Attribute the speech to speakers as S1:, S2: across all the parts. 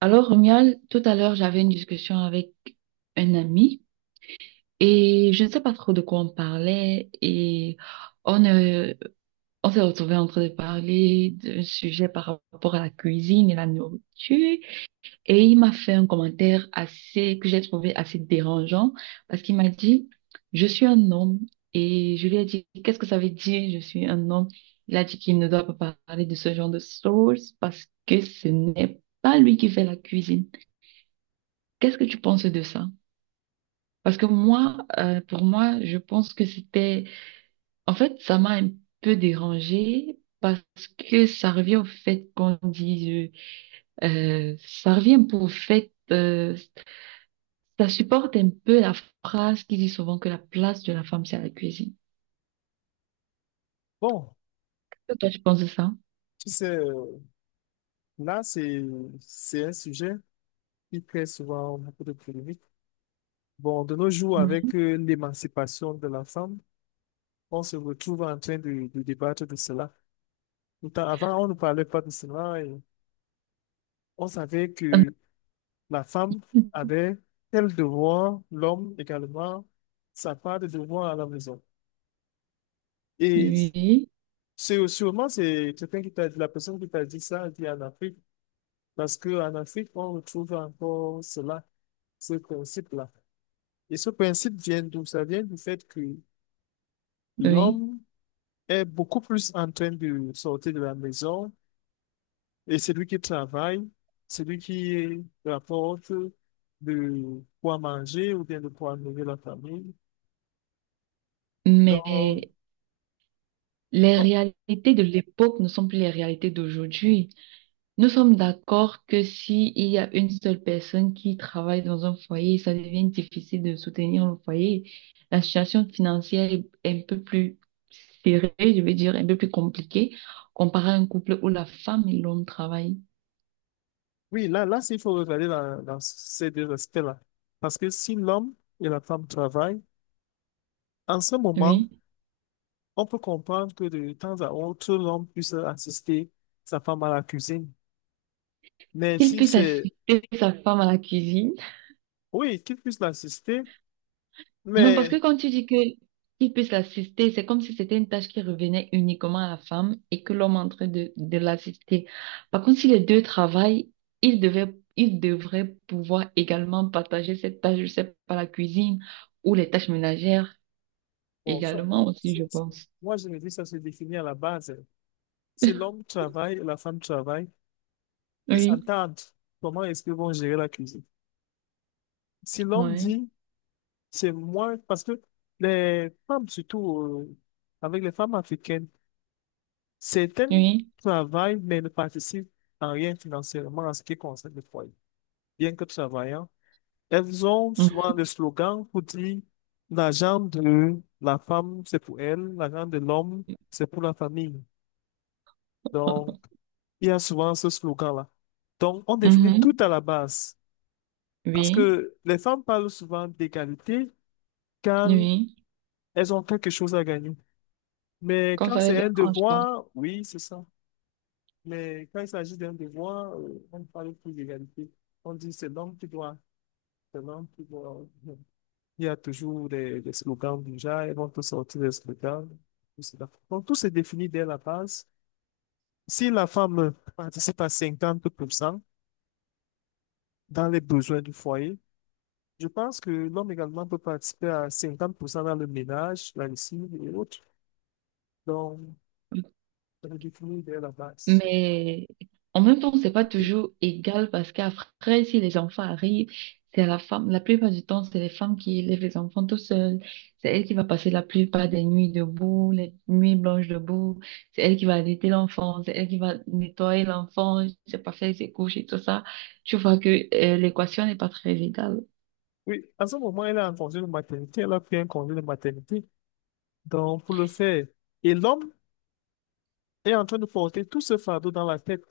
S1: Alors, Romuald, tout à l'heure, j'avais une discussion avec un ami et je ne sais pas trop de quoi on parlait et on, euh, on s'est retrouvé en train de parler d'un sujet par rapport à la cuisine et la nourriture et il m'a fait un commentaire assez, que j'ai trouvé assez dérangeant parce qu'il m'a dit, je suis un homme et je lui ai dit, qu'est-ce que ça veut dire, je suis un homme? Il a dit qu'il ne doit pas parler de ce genre de choses parce que ce n'est pas lui qui fait la cuisine. Qu'est-ce que tu penses de ça? Parce que pour moi, je pense que c'était... En fait, ça m'a un peu dérangée parce que ça revient au fait qu'on dise... ça revient un peu au fait... ça supporte un peu la phrase qui dit souvent que la place de la femme, c'est à la cuisine.
S2: Bon,
S1: Toi, tu penses de ça?
S2: tu sais, là, c'est un sujet qui crée souvent beaucoup de polémiques. Bon, de nos jours,
S1: Ouais.
S2: avec l'émancipation de la femme, on se retrouve en train de débattre de cela. Pourtant, avant, on ne parlait pas de cela et on savait que la femme avait tel devoir, l'homme également, sa part de devoir à la maison. Et
S1: Oui,
S2: c'est sûrement, c'est quelqu'un qui t'a dit, la personne qui t'a dit ça, elle dit en Afrique. Parce qu'en Afrique, on retrouve encore cela, ce principe-là. Et ce principe vient d'où? Ça vient du fait que
S1: oui.
S2: l'homme est beaucoup plus en train de sortir de la maison et c'est lui qui travaille, c'est lui qui rapporte de quoi manger ou bien de quoi nourrir la famille. Donc,
S1: Mais les
S2: bon,
S1: réalités de l'époque ne sont plus les réalités d'aujourd'hui. Nous sommes d'accord que si il y a une seule personne qui travaille dans un foyer, ça devient difficile de soutenir le foyer. La situation financière est un peu plus serrée, je veux dire, un peu plus compliquée comparé à un couple où la femme et l'homme travaillent.
S2: oui, là, il faut regarder dans ces deux aspects-là. Parce que si l'homme et la femme travaillent, en ce moment,
S1: Oui.
S2: on peut comprendre que de temps à autre, l'homme puisse assister sa femme à la cuisine. Mais
S1: Qu'il
S2: si
S1: puisse
S2: c'est,
S1: assister sa femme à la cuisine.
S2: oui, qu'il puisse l'assister,
S1: Non, parce que
S2: mais
S1: quand tu dis que qu'il puisse l'assister, c'est comme si c'était une tâche qui revenait uniquement à la femme et que l'homme est en train de l'assister. Par contre, si les deux travaillent, ils devraient pouvoir également partager cette tâche, je sais pas, la cuisine ou les tâches ménagères
S2: bon, ça,
S1: également aussi,
S2: c'est-
S1: je
S2: c'est-
S1: pense.
S2: moi je me dis ça se définit à la base. Si l'homme travaille et la femme travaille, ils
S1: Oui,
S2: s'entendent. Comment est-ce qu'ils vont gérer la cuisine? Si l'homme
S1: ouais,
S2: dit, c'est moi, parce que les femmes, surtout avec les femmes africaines, certaines
S1: oui,
S2: travaillent, mais ne participent en rien financièrement à ce qui concerne le foyer bien que travaillant. Elles ont
S1: mhm,
S2: souvent des slogans pour dire la jambe de la femme, c'est pour elle, la jambe de l'homme, c'est pour la famille. Donc, il y a souvent ce slogan-là. Donc, on définit tout
S1: mhm,
S2: à la base. Parce
S1: oui,
S2: que les femmes parlent souvent d'égalité quand
S1: oui.
S2: elles ont quelque chose à gagner. Mais
S1: Comme
S2: quand
S1: ça, les
S2: c'est un
S1: arrange quoi.
S2: devoir, oui, c'est ça. Mais quand il s'agit d'un devoir, on ne parle plus d'égalité. On dit c'est l'homme qui doit, c'est l'homme qui doit. Il y a toujours des slogans déjà, ils vont tous sortir des slogans. Tout cela. Donc, tout se définit dès la base. Si la femme participe à 50% dans les besoins du foyer, je pense que l'homme également peut participer à 50% dans le ménage, la lessive et autres. Donc, ça se définit dès la base.
S1: Mais en même temps, c'est pas toujours égal parce qu'après, si les enfants arrivent, c'est la femme, la plupart du temps, c'est les femmes qui élèvent les enfants tout seules. C'est elle qui va passer la plupart des nuits debout, les nuits blanches debout. C'est elle qui va allaiter l'enfant, c'est elle qui va nettoyer l'enfant, c'est pas faire ses couches et tout ça. Tu vois que l'équation n'est pas très égale.
S2: Oui, à ce moment, elle est en congé de maternité, elle a pris un congé de maternité. Donc, pour le faire, et l'homme est en train de porter tout ce fardeau dans la tête.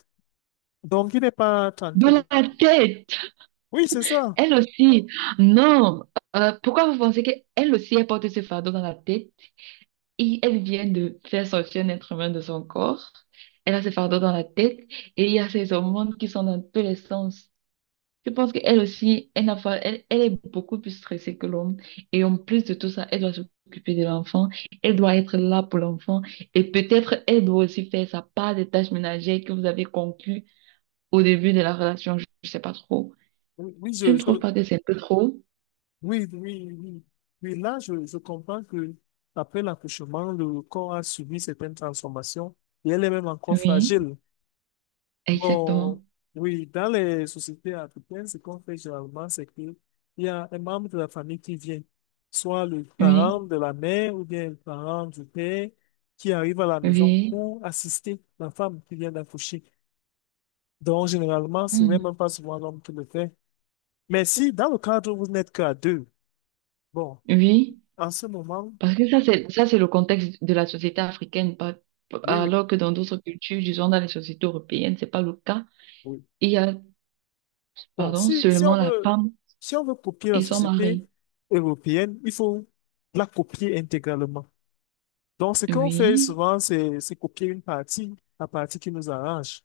S2: Donc, il n'est pas
S1: De
S2: tranquille.
S1: la tête,
S2: Oui, c'est ça.
S1: elle aussi. Non, pourquoi vous pensez qu'elle aussi, elle porte ce fardeau dans la tête? Et elle vient de faire sortir un être humain de son corps. Elle a ses fardeaux dans la tête et il y a ses hormones qui sont dans tous les sens. Je pense qu'elle aussi, elle n'a pas, elle, elle est beaucoup plus stressée que l'homme. Et en plus de tout ça, elle doit s'occuper de l'enfant. Elle doit être là pour l'enfant. Et peut-être, elle doit aussi faire sa part des tâches ménagères que vous avez conclues au début de la relation. Je ne sais pas trop.
S2: Oui, oui,
S1: Tu ne trouves pas que c'est un peu trop?
S2: oui, oui, oui. Oui, là, je comprends que après l'accouchement, le corps a subi certaines transformations et elle est même encore
S1: Oui,
S2: fragile.
S1: exactement.
S2: Bon, oui, dans les sociétés africaines, ce qu'on fait généralement, c'est qu'il y a un membre de la famille qui vient, soit le parent
S1: Oui,
S2: de la mère ou bien le parent du père qui arrive à la maison
S1: oui,
S2: pour assister la femme qui vient d'accoucher. Donc, généralement, ce n'est
S1: hmm,
S2: même pas souvent l'homme qui le fait. Mais si dans le cadre où vous n'êtes qu'à deux, bon.
S1: oui.
S2: En ce moment,
S1: Parce que ça, c'est le contexte de la société africaine, pas-
S2: oui, oui,
S1: alors que dans d'autres cultures, disons dans les sociétés européennes, c'est pas le cas.
S2: oui.
S1: Il y a,
S2: Bon,
S1: pardon,
S2: si
S1: seulement
S2: on
S1: la
S2: veut,
S1: femme
S2: si on veut copier la
S1: et son
S2: société
S1: mari.
S2: européenne, il faut la copier intégralement. Donc, ce qu'on fait
S1: Oui.
S2: souvent, c'est copier une partie, la partie qui nous arrange.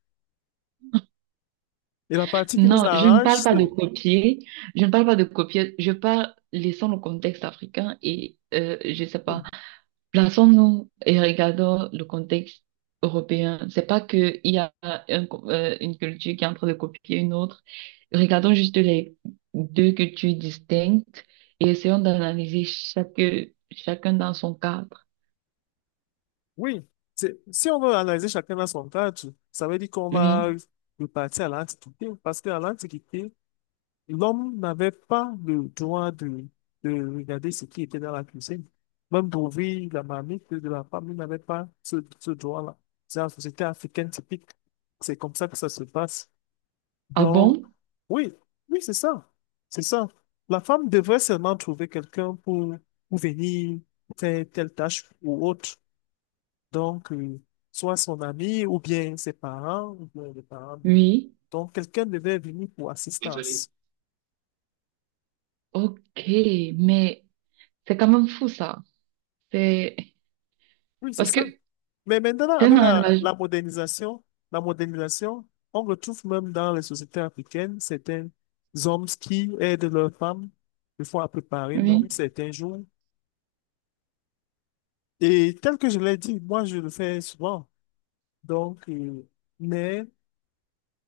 S2: Et la partie qui nous
S1: Non, je ne
S2: arrange,
S1: parle pas
S2: c'est,
S1: de copier. Je ne parle pas de copier. Je parle, laissant le contexte africain je sais pas. Plaçons-nous et regardons le contexte européen. C'est pas qu'il y a un une culture qui est en train de copier une autre. Regardons juste les deux cultures distinctes et essayons d'analyser chacun dans son cadre.
S2: oui, c'est, si on veut analyser chacun à son cadre, ça veut dire qu'on va
S1: Oui.
S2: repartir à l'Antiquité, parce qu'à l'Antiquité, l'homme n'avait pas le droit de regarder ce qui était dans la cuisine. Même d'ouvrir la marmite de la femme, il n'avait pas ce droit-là. C'est la société africaine typique. C'est comme ça que ça se passe.
S1: Ah
S2: Donc,
S1: bon?
S2: oui, oui, c'est ça. C'est ça. La femme devrait seulement trouver quelqu'un pour venir faire telle tâche ou autre. Donc, soit son ami, ou bien ses parents, ou bien les parents de...
S1: Oui.
S2: Donc, quelqu'un devait venir pour assistance.
S1: Ok. Mais c'est quand même fou ça. C'est
S2: Oui, c'est
S1: parce
S2: ça.
S1: que
S2: Mais maintenant,
S1: c'est un
S2: avec
S1: engagement.
S2: la modernisation, on retrouve même dans les sociétés africaines certains hommes qui aident leurs femmes, des fois à préparer
S1: Oui.
S2: même certains jours. Et tel que je l'ai dit, moi, je le fais souvent. Donc, mais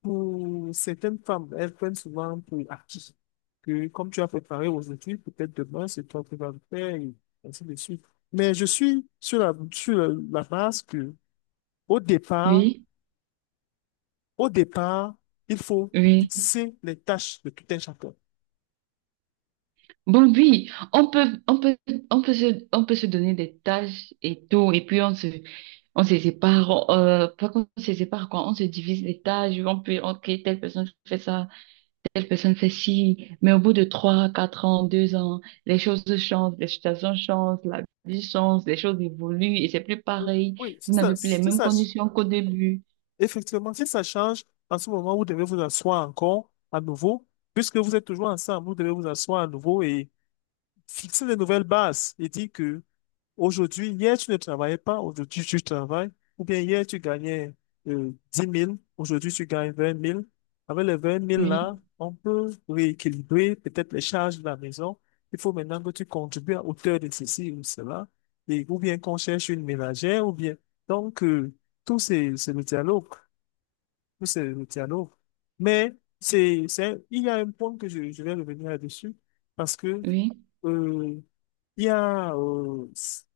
S2: pour certaines femmes, elles prennent souvent pour acquis que comme tu as préparé aujourd'hui, peut-être demain, c'est toi qui vas le faire, et ainsi de suite. Mais je suis sur la base que, au départ,
S1: Oui.
S2: au départ, il faut
S1: Oui.
S2: fixer les tâches de tout un chacun.
S1: Bon, oui, on peut se donner des tâches et tout, et puis on se sépare, pas qu'on se sépare, quoi, on se divise les tâches, on peut, ok, telle personne fait ça, telle personne fait ci, mais au bout de trois, quatre ans, deux ans, les choses changent, les situations changent, la vie change, les choses évoluent, et c'est plus pareil,
S2: Oui, si
S1: vous
S2: ça,
S1: n'avez plus les
S2: si
S1: mêmes
S2: ça,
S1: conditions qu'au début.
S2: effectivement, si ça change, en ce moment, vous devez vous asseoir encore à nouveau, puisque vous êtes toujours ensemble, vous devez vous asseoir à nouveau et fixer de nouvelles bases et dire que aujourd'hui, hier, tu ne travaillais pas, aujourd'hui, tu travailles, ou bien hier, tu gagnais 10 000, aujourd'hui, tu gagnes 20 000. Avec les 20 000 là,
S1: Oui,
S2: on peut rééquilibrer peut-être les charges de la maison. Il faut maintenant que tu contribues à hauteur de ceci ou cela, et, ou bien qu'on cherche une ménagère, ou bien. Donc, tout c'est le dialogue. Tout c'est le dialogue. Mais il y a un point que je vais revenir là-dessus, parce que
S1: oui,
S2: euh, il y a,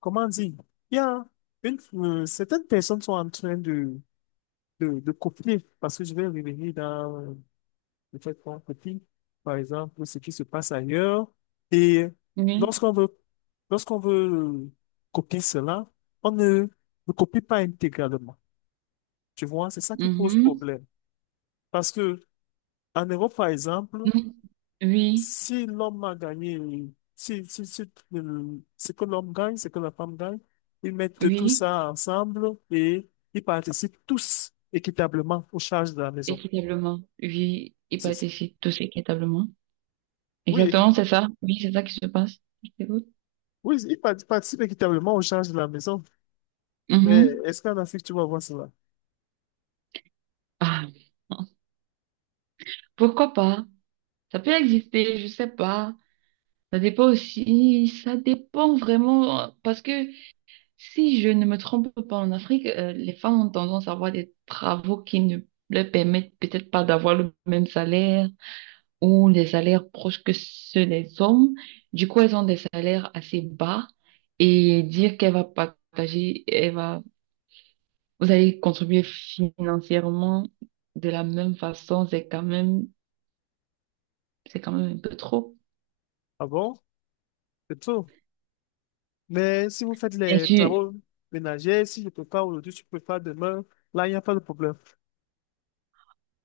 S2: comment dire, il y a certaines personnes sont en train de copier, parce que je vais revenir dans le fait qu'on copie, par exemple, ce qui se passe ailleurs. Et
S1: oui,
S2: lorsqu'on veut, lorsqu'on veut copier cela, on ne ne copie pas intégralement. Tu vois, c'est ça qui pose
S1: mhm,
S2: problème. Parce que en Europe, par exemple,
S1: mhm, oui,
S2: si l'homme a gagné, si ce que l'homme gagne, ce que la femme gagne, ils mettent tout
S1: oui.
S2: ça ensemble et ils participent tous équitablement aux charges de la maison.
S1: Équitablement, oui, et
S2: C'est ça.
S1: participe tous équitablement.
S2: Oui,
S1: Exactement, c'est ça. Oui, c'est ça qui se passe. Je t'écoute.
S2: oui, participent équitablement aux charges de la maison. Mais
S1: Mhm.
S2: est-ce qu'en Afrique, tu vas voir cela?
S1: Ah, pourquoi pas? Ça peut exister, je sais pas. Ça dépend aussi, ça dépend vraiment, parce que si je ne me trompe pas, en Afrique, les femmes ont tendance à avoir des travaux qui ne leur permettent peut-être pas d'avoir le même salaire ou des salaires proches que ceux des hommes. Du coup, elles ont des salaires assez bas et dire qu'elle va partager, elle va, vous allez contribuer financièrement de la même façon, c'est quand même un peu trop.
S2: Ah bon? C'est tout. Mais si vous faites
S1: Bien
S2: les
S1: sûr.
S2: travaux ménagers, si je prépare aujourd'hui, tu prépares demain, là, il n'y a pas de problème.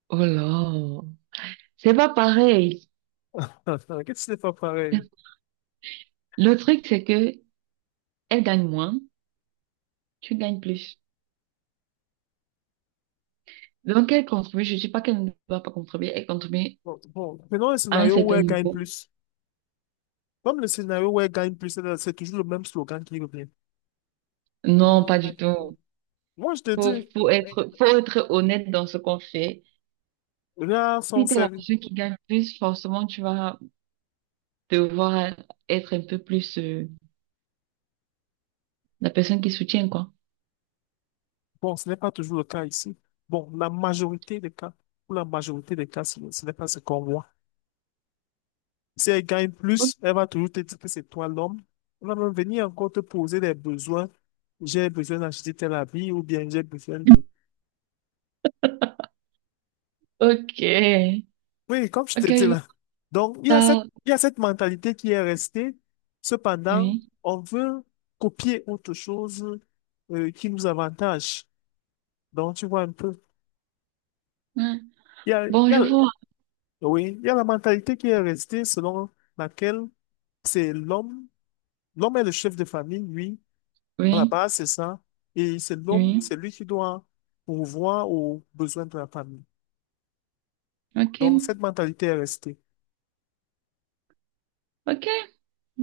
S1: Oh là, c'est pas pareil.
S2: Qu'est-ce que c'est pas pareil?
S1: Le truc, c'est que elle gagne moins, tu gagnes plus. Donc, elle contribue, je ne dis pas qu'elle ne va pas contribuer, elle contribue
S2: Bon, bon, prenons un
S1: à un
S2: scénario où
S1: certain
S2: elle gagne
S1: niveau.
S2: plus. Comme le scénario où elle gagne plus, elle- c'est toujours le même slogan qui revient.
S1: Non,
S2: Non,
S1: pas
S2: pas
S1: du
S2: du
S1: tout.
S2: tout. Moi, je te dis, ouais,
S1: Faut être honnête dans ce qu'on fait.
S2: là, sont
S1: Si t'es la
S2: sérieux.
S1: personne qui gagne plus, forcément, tu vas devoir être un peu plus la personne qui soutient, quoi.
S2: Bon, ce n'est pas toujours le cas ici. Bon, la majorité des cas, pour la majorité des cas, ce n'est pas ce qu'on voit. Si elle gagne
S1: Ok.
S2: plus, elle va toujours te dire que c'est toi l'homme. Elle va même venir encore te poser des besoins. J'ai besoin d'acheter tel habit ou bien j'ai besoin de
S1: Ok,
S2: oui, comme je te
S1: Ok,
S2: dis
S1: je vois
S2: là. Donc,
S1: ça.
S2: il y a cette mentalité qui est restée. Cependant,
S1: Oui.
S2: on veut copier autre chose qui nous avantage. Donc, tu vois un peu.
S1: Ouais.
S2: Il y a, il y
S1: Bon,
S2: a,
S1: je vois.
S2: oui, il y a la mentalité qui est restée selon laquelle c'est l'homme, l'homme est le chef de famille, lui. À la
S1: Oui.
S2: base, c'est ça. Et c'est l'homme,
S1: Oui.
S2: c'est lui qui doit pourvoir aux besoins de la famille.
S1: Ok.
S2: Donc, cette mentalité est restée.
S1: Ok.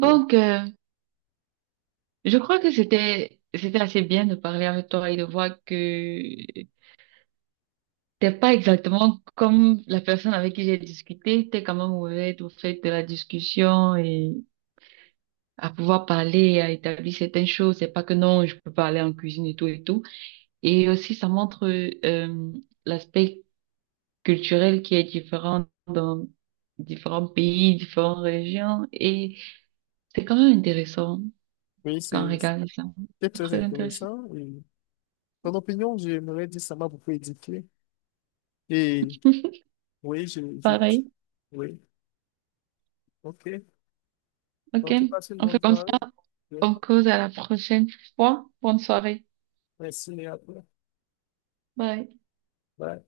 S2: Oui.
S1: euh, je crois que c'était assez bien de parler avec toi et de voir que t'es pas exactement comme la personne avec qui j'ai discuté. T'es quand même ouverte au fait de la discussion et à pouvoir parler, à établir certaines choses. C'est pas que non, je peux parler en cuisine et tout et tout. Et aussi, ça montre euh, l'aspect culturel qui est différent dans différents pays, différentes régions. Et c'est quand même intéressant
S2: Oui,
S1: quand on regarde ça.
S2: c'est
S1: C'est
S2: très
S1: très intéressant.
S2: intéressant. Et ton opinion, j'aimerais dire, ça m'a beaucoup édifié. Et oui,
S1: Pareil.
S2: oui, ok.
S1: OK.
S2: Donc, tu passes une
S1: On fait
S2: bonne
S1: comme
S2: soirée.
S1: ça.
S2: Oui.
S1: On cause à la prochaine fois. Bonne soirée.
S2: Merci, et à toi.
S1: Bye.
S2: Bye.